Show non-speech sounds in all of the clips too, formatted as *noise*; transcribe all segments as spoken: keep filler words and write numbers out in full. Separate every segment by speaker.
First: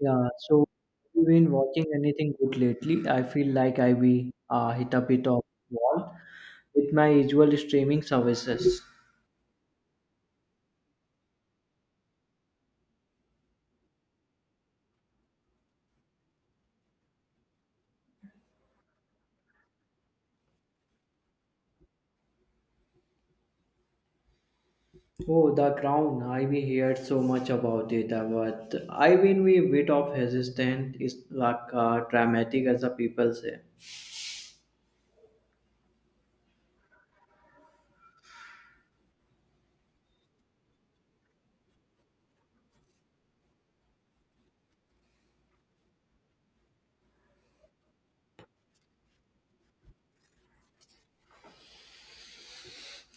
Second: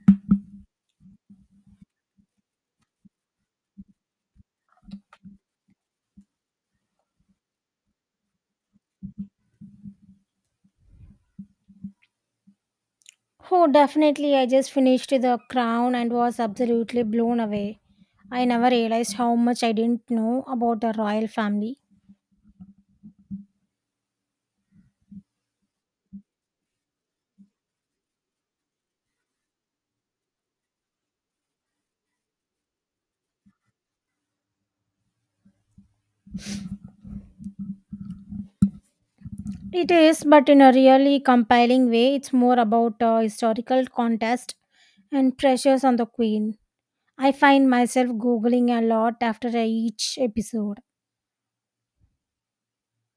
Speaker 1: Yeah, so have you been watching anything good lately? I feel like I be uh, hit a bit of wall with my usual streaming services.
Speaker 2: Oh, definitely. I just finished The Crown and was absolutely blown away. I never realized how much I didn't know about the royal family.
Speaker 1: Oh, The Crown! I we heard so much about it, uh, but I been we bit of hesitant. It's like uh, dramatic as the people say.
Speaker 2: It is, but in a really compelling way, it's more about a historical contest and pressures on the queen. I find myself googling a lot after each episode.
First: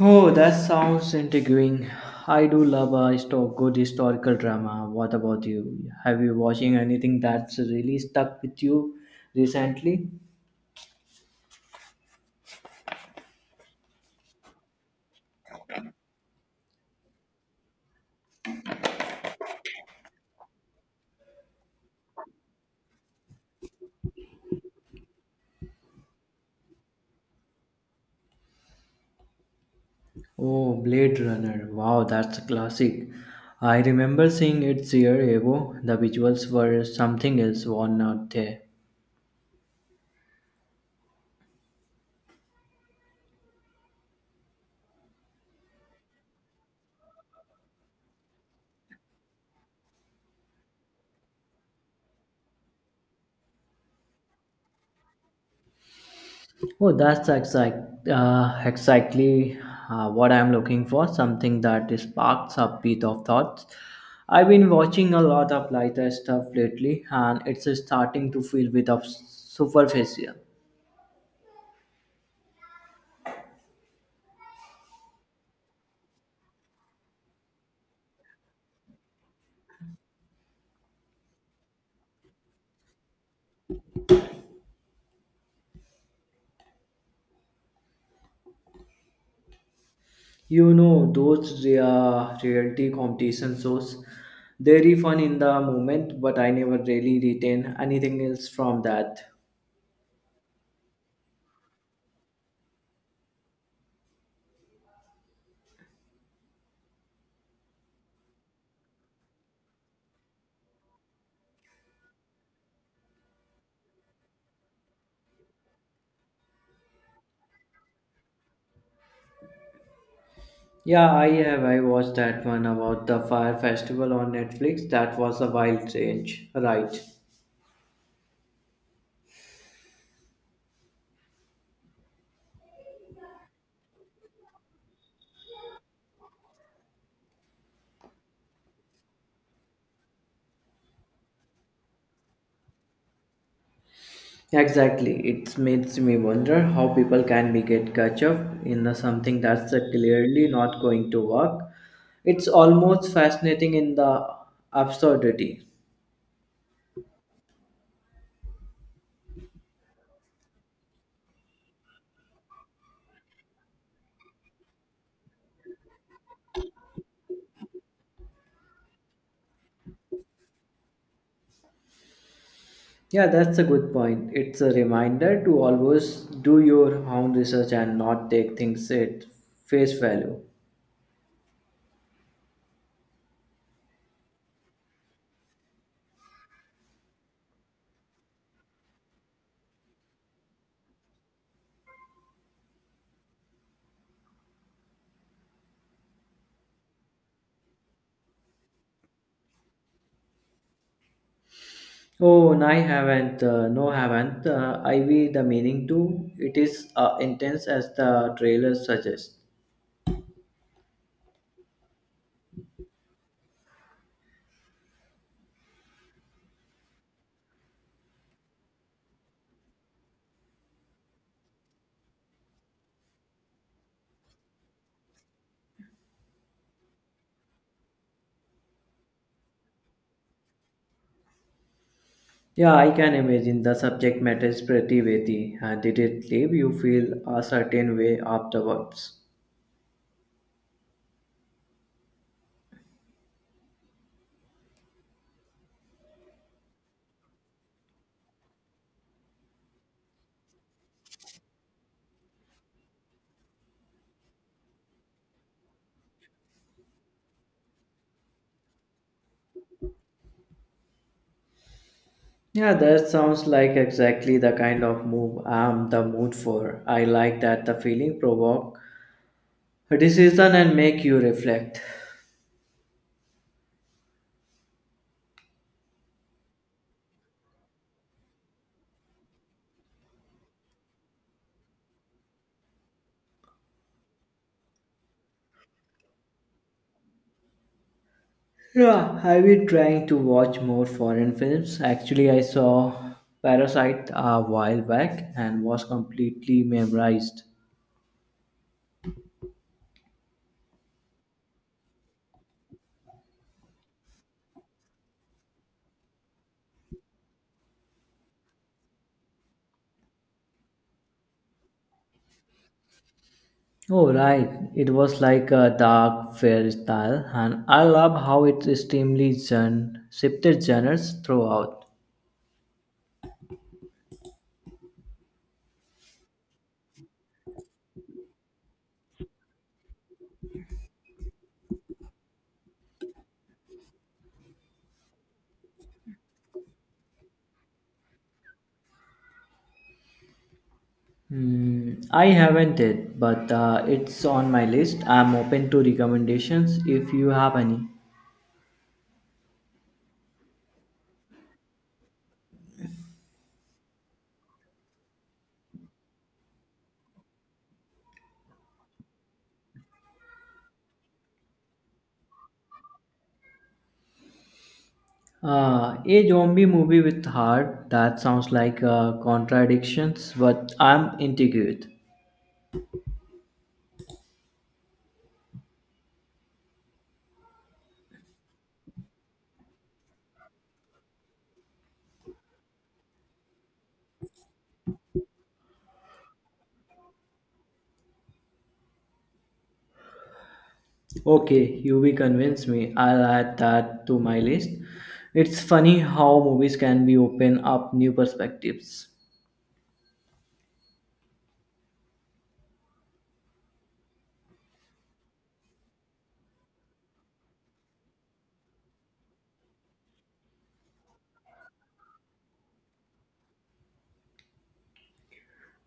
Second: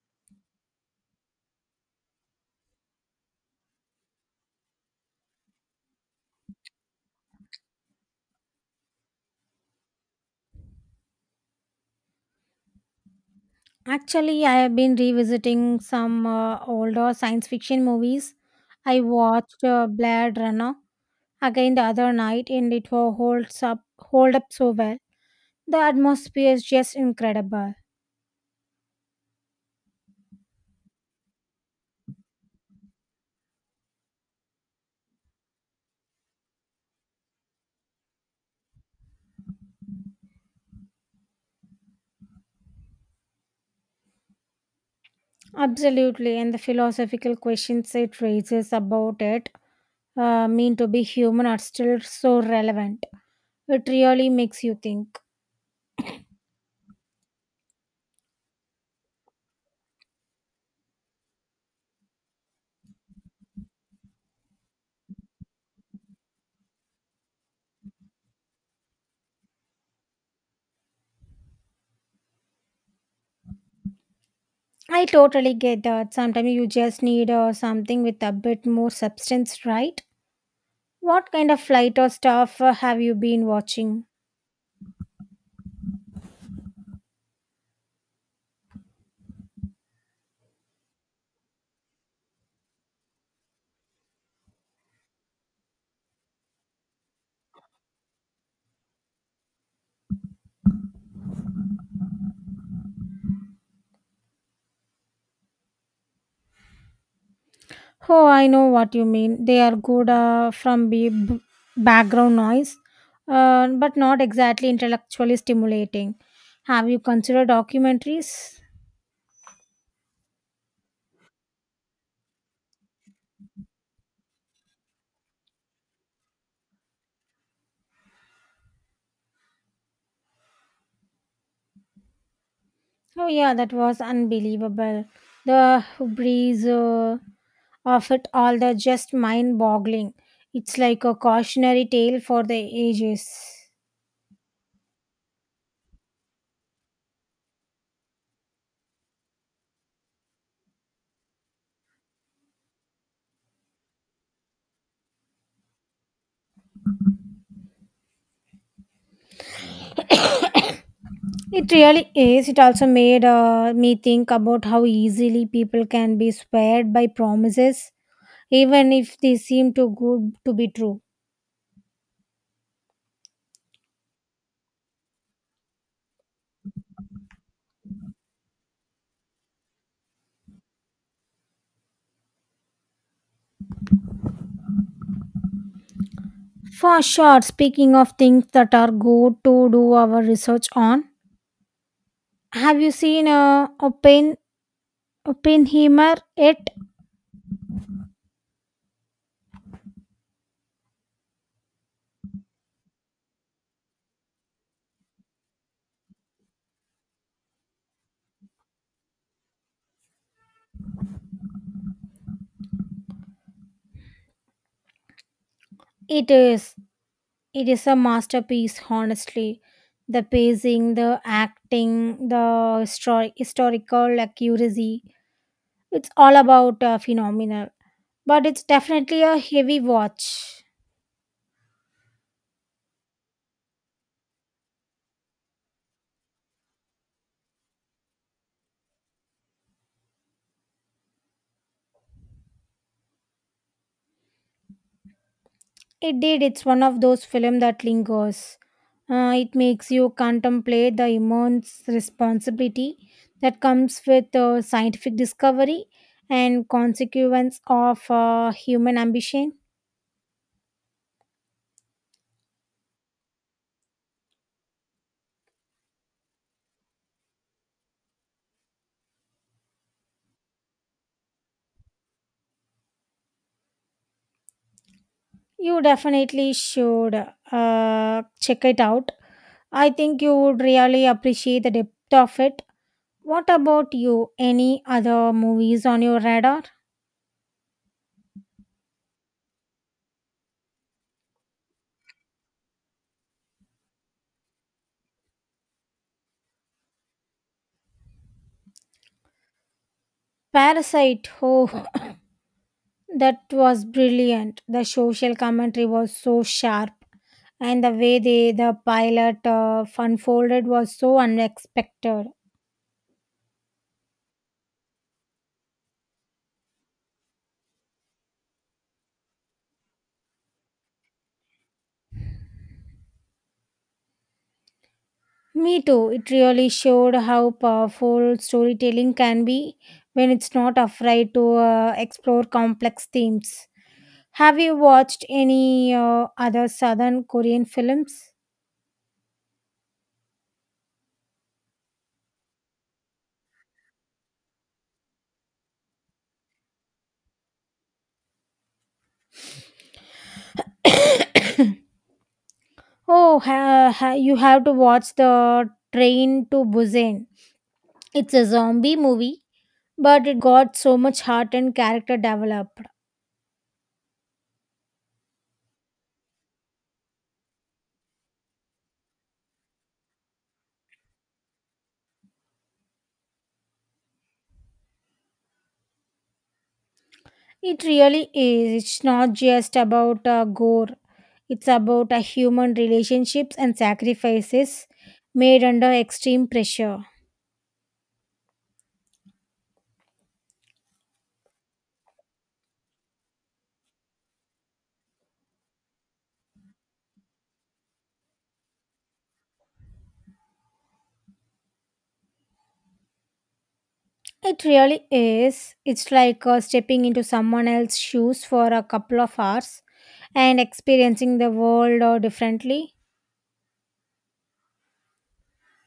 Speaker 1: Oh, that sounds intriguing. I do love a histo- good historical drama. What about you? Have you watching anything that's really stuck with you recently?
Speaker 2: Actually, I have been revisiting some uh, older science fiction movies. I watched uh, Blade Runner again the other night and it wa- holds up hold up so well. The atmosphere is just incredible.
Speaker 1: Oh, Blade Runner. Wow, that's a classic. I remember seeing it year ago. The visuals were something else, were not they?
Speaker 2: Absolutely, and the philosophical questions it raises about it uh, mean to be human are still so relevant. It really makes you think.
Speaker 1: Oh, that's exact, uh, exactly uh, what I'm looking for. Something that sparks a bit of thoughts. I've been watching a lot of lighter stuff lately, and it's starting to feel a bit of superficial.
Speaker 2: I totally get that. Sometimes you just need uh, something with a bit more substance, right? What kind of flight or stuff uh, have you been watching?
Speaker 1: You know, those rea- reality competition shows, they're fun in the moment, but I never really retain anything else from that.
Speaker 2: Oh, I know what you mean. They are good uh, from be- b- background noise, uh, but not exactly intellectually stimulating. Have you considered documentaries?
Speaker 1: Yeah, I have. I watched that one about the fire festival on Netflix. That was a wild change, right?
Speaker 2: Oh, yeah, that was unbelievable. The breeze uh, of it all, the just mind boggling. It's like a cautionary tale for the ages.
Speaker 1: Exactly. It makes me wonder how people can be get catch up in the something that's uh, clearly not going to work. It's almost fascinating in the absurdity.
Speaker 2: It really is. It also made uh, me think about how easily people can be swayed by promises even if they seem too good to be true.
Speaker 1: Yeah, that's a good point. It's a reminder to always do your own research and not take things at face value.
Speaker 2: For sure, speaking of things that are good to do our research on, have you seen uh, Oppen- Oppenheimer yet?
Speaker 1: Oh, no, I haven't. Uh, no, haven't. Uh, I be the meaning too. It is uh, intense as the trailer suggests.
Speaker 2: It is. It is a masterpiece, honestly. The pacing, the acting, the histori- historical accuracy. It's all about uh, phenomenal. But it's definitely a heavy watch.
Speaker 1: Yeah, I can imagine the subject matter is pretty weighty, and did it leave you feel a certain way afterwards?
Speaker 2: It did. It's one of those films that lingers. Uh, it makes you contemplate the immense responsibility that comes with uh, scientific discovery and consequence of uh, human ambition.
Speaker 1: Yeah, that sounds like exactly the kind of move I'm the mood for. I like that the feeling provoke a decision and make you reflect.
Speaker 2: You definitely should uh, check it out. I think you would really appreciate the depth of it. What about you? Any other movies on your radar?
Speaker 1: Yeah, I've been trying to watch more foreign films. Actually, I saw Parasite a while back and was completely mesmerized.
Speaker 2: Parasite. Oh, that was brilliant. The social commentary was so sharp, and the way they, the pilot uh, unfolded was so unexpected.
Speaker 1: Oh, right. It was like a dark fairy tale, and I love how it extremely gen- shifted genres throughout.
Speaker 2: Me too. It really showed how powerful storytelling can be when it's not afraid to uh, explore complex themes. Have you watched any uh, other Southern Korean films?
Speaker 1: Hmm, I haven't it, but uh, it's on my list. I'm open to recommendations if you have any.
Speaker 2: *coughs* Oh, ha, ha, you have to watch the Train to Busan. It's a zombie movie but it got so much heart and character developed.
Speaker 1: Uh, a zombie movie with heart that sounds like uh, contradictions, but I'm intrigued.
Speaker 2: It really is. It's not just about uh, gore, it's about uh, human relationships and sacrifices made under extreme pressure.
Speaker 1: Okay, you will convince me. I'll add that to my list. It's funny how movies can be open up new perspectives.
Speaker 2: It really is. It's like uh, stepping into someone else's shoes for a couple of hours and experiencing the world uh, differently.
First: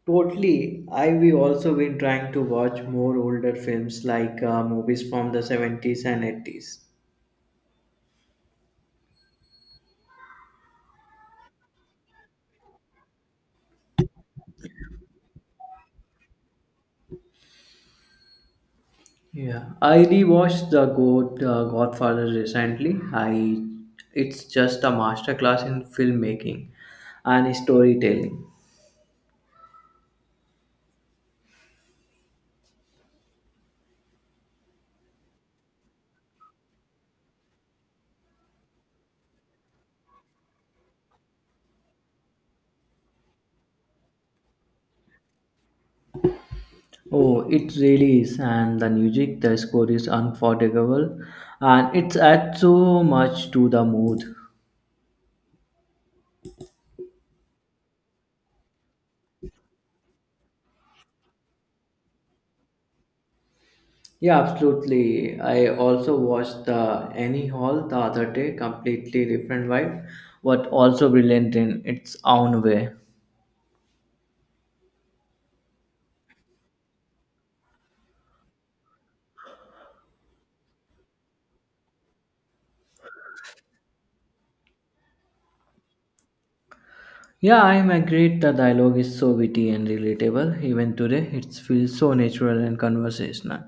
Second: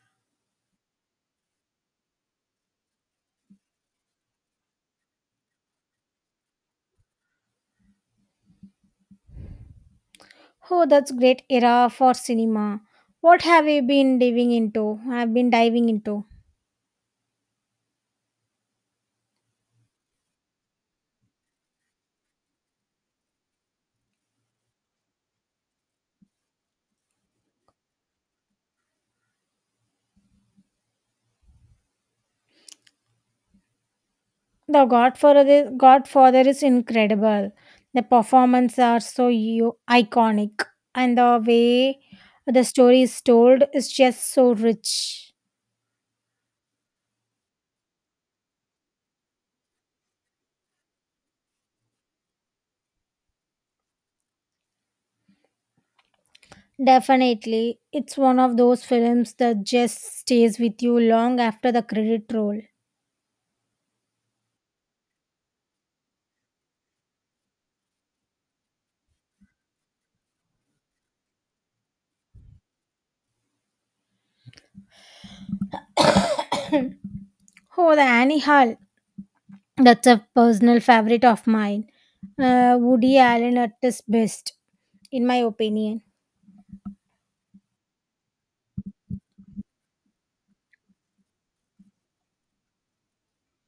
Speaker 1: Totally. I we also been trying to watch more older films like uh, movies from the seventies and eighties.
Speaker 2: Oh, that's great era for cinema. What have you been diving into? I've been diving into.
Speaker 1: Yeah, I rewatched the God uh, Godfather recently. I it's just a masterclass in filmmaking and storytelling.
Speaker 2: The Godfather, Godfather is incredible. The performances are so u- iconic, and the way the story is told is just so rich.
Speaker 1: Oh, it really is, and the music, the score is unforgettable, and it adds so much to the mood.
Speaker 2: Definitely, it's one of those films that just stays with you long after the credit roll.
Speaker 1: Yeah, absolutely. I also watched the Annie Hall the other day, completely different vibe, but also brilliant in its own way.
Speaker 2: Oh, the Annie Hall. That's a personal favorite of mine. Uh, Woody Allen at his best, in my opinion.
Speaker 1: Yeah, I'm agreed. The dialogue is so witty and relatable. Even today, it feels so natural and conversational.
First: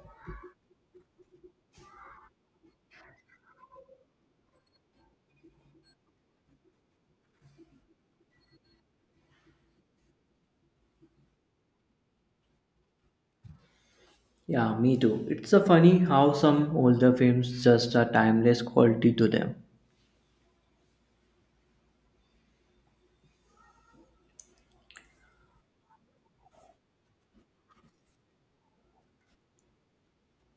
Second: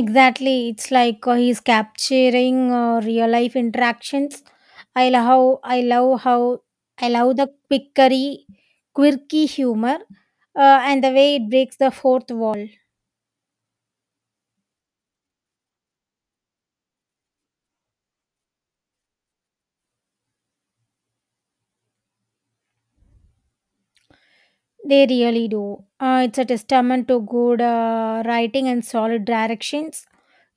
Speaker 2: Exactly. It's like uh, he's capturing uh, real life interactions. I love how I love how I love the quickery, quirky humor, uh, and the way it breaks the fourth wall.
Speaker 1: Yeah, me too. It's so funny how some older films just a timeless quality to them.
Speaker 2: They really do. Uh, it's a testament to good uh, writing and solid directions.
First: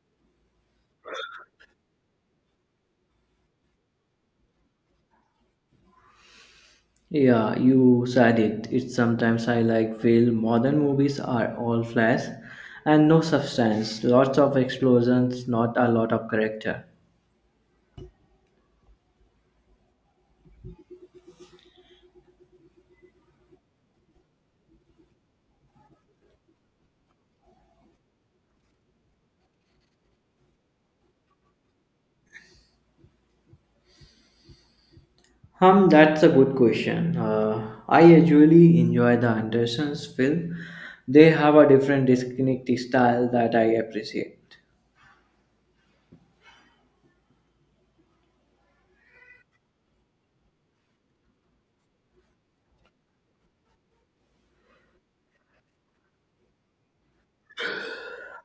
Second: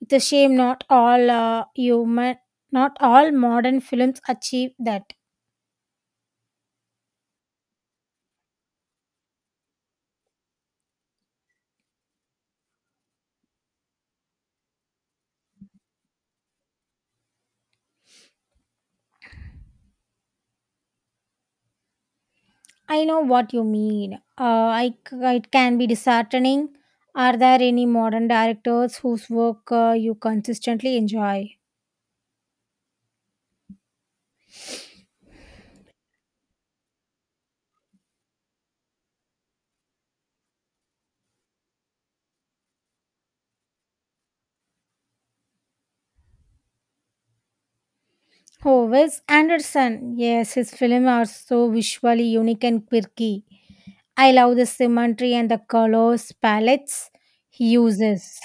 Speaker 2: It's a shame not all uh, human, not all modern films achieve that.
Speaker 1: Yeah, you said it. It's sometimes I like feel modern movies are all flash and no substance. Lots of explosions, not a lot of character.
Speaker 2: I know what you mean. Uh, I c- it can be disheartening. Are there any modern directors whose work uh, you consistently enjoy?
Speaker 1: Um, that's a good question. Uh, I usually enjoy the Andersons' film. They have a different distinct style that I appreciate.
Speaker 2: Oh, Wes Anderson. Yes, his films are so visually unique and quirky. I love the symmetry and the colors palettes he uses.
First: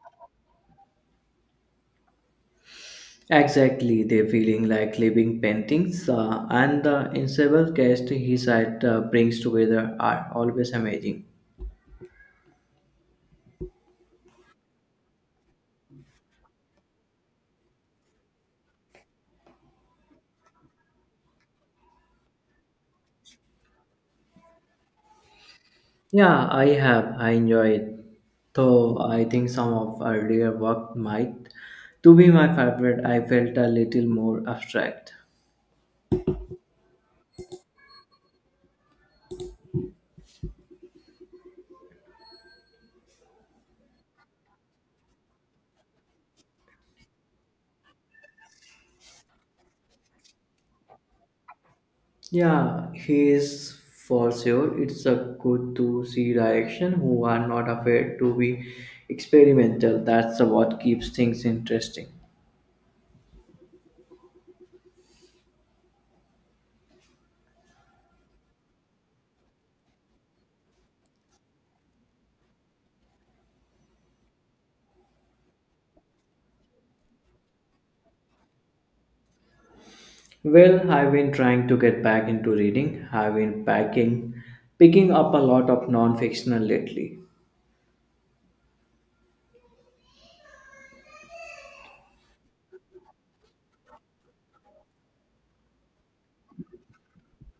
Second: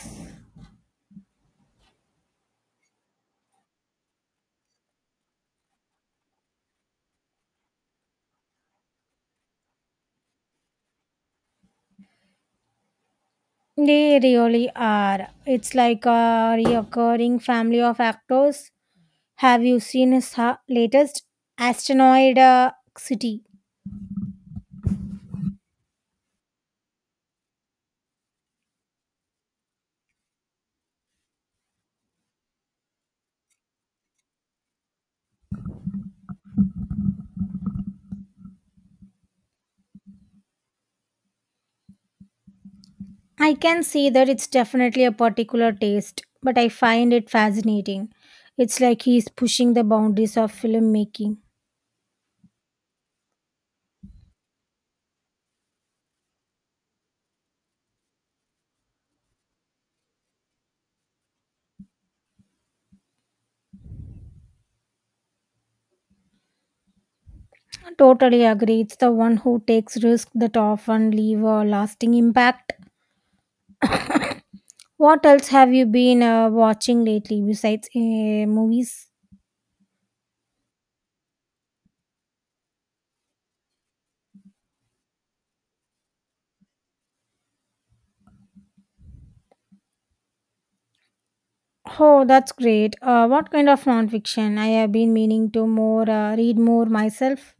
Speaker 1: Exactly, they're feeling like living paintings, uh, and the ensemble cast he side uh, brings together are always amazing.
Speaker 2: They really are. It's like a reoccurring family of actors. Have you seen his ha- latest Asteroid uh, City?
Speaker 1: Yeah, I have. I enjoy it. Though I think some of earlier work might to be my favorite. I felt a little more abstract.
Speaker 2: I can see that. It's definitely a particular taste, but I find it fascinating. It's like he's pushing the boundaries of filmmaking.
Speaker 1: Yeah, he is for sure. It's a good to see direction who are not afraid to be experimental. That's the what keeps things interesting.
Speaker 2: I totally agree. It's the one who takes risks that often leave a lasting impact. What else have you been uh, watching lately besides uh, movies?
Speaker 1: Well, I've been trying to get back into reading. I've been packing, picking up a lot of non-fictional lately.
Speaker 2: Oh, that's great. Uh, what kind of nonfiction? I have been meaning to more uh, read more myself.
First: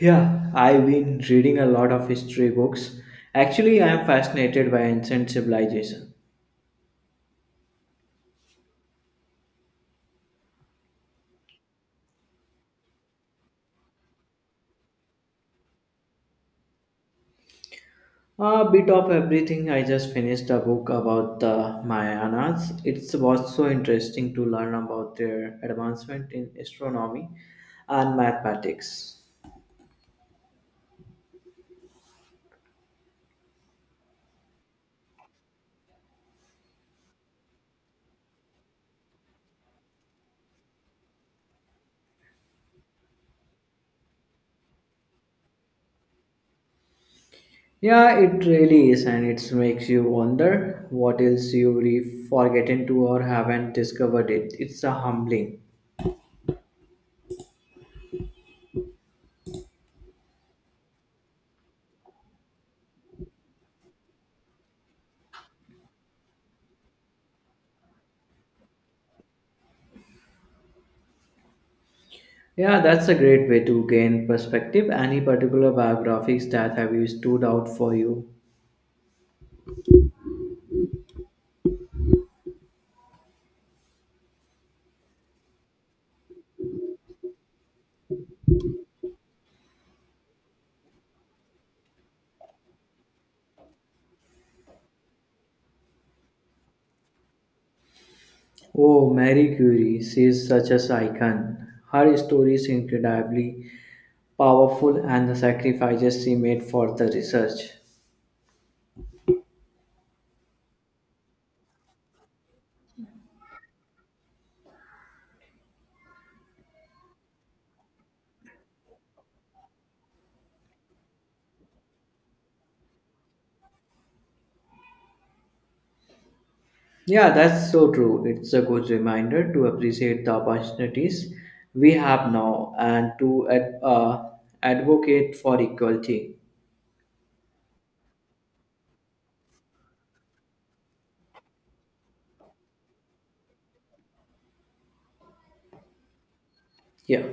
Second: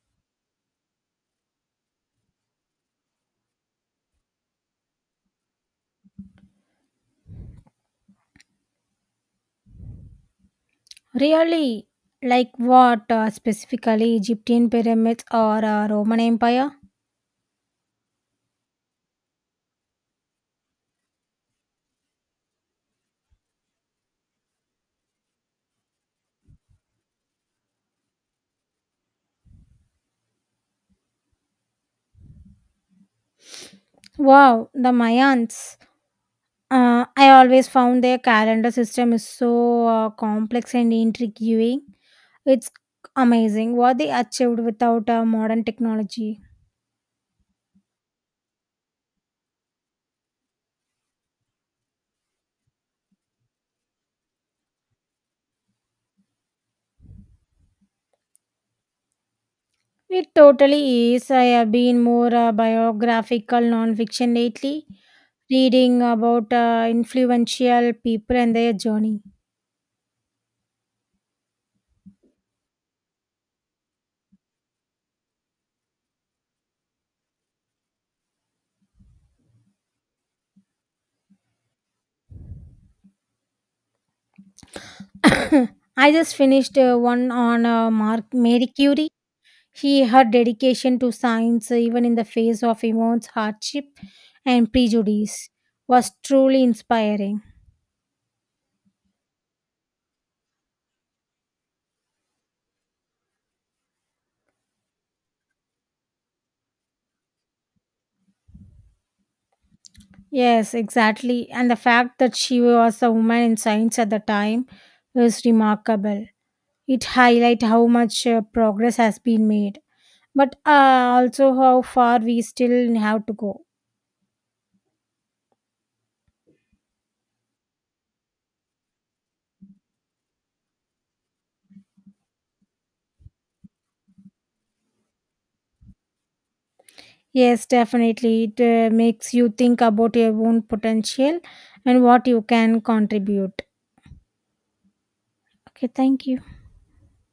Speaker 1: Yeah, I've been reading a lot of history books. Actually, I am fascinated by ancient civilization.
Speaker 2: Really, like what uh, specifically, Egyptian pyramids or uh, Roman Empire?
Speaker 1: A bit of everything. I just finished a book about the Mayanas. It was so interesting to learn about their advancement in astronomy and mathematics.
Speaker 2: Wow, the Mayans. Uh, I always found their calendar system is so uh, complex and intriguing. It's amazing what they achieved without uh, modern technology.
Speaker 1: Yeah, it really is, and it makes you wonder what else you've forgotten to or haven't discovered it. It's a humbling.
Speaker 2: It totally is. I have been more uh, biographical nonfiction lately, reading about uh, influential people and their journey.
Speaker 1: Yeah, that's a great way to gain perspective. Any particular biographies that have you stood out for you?
Speaker 2: *coughs* I just finished uh, one on uh, Mark Mary Curie. He, her dedication to science, even in the face of immense hardship and prejudice, was truly inspiring.
Speaker 1: Oh, Marie Curie, she is such an icon. Her story is incredibly powerful and the sacrifices she made for the research.
Speaker 2: Yes, exactly. And the fact that she was a woman in science at the time is remarkable. It highlights how much uh, progress has been made, but uh, also how far we still have to go.
Speaker 1: Yeah, that's so true. It's a good reminder to appreciate the opportunities we have now and to ad- uh, advocate for equality.
Speaker 2: Yes, definitely. It uh, makes you think about your own potential and what you can contribute. Okay, thank you.
Speaker 1: Yeah.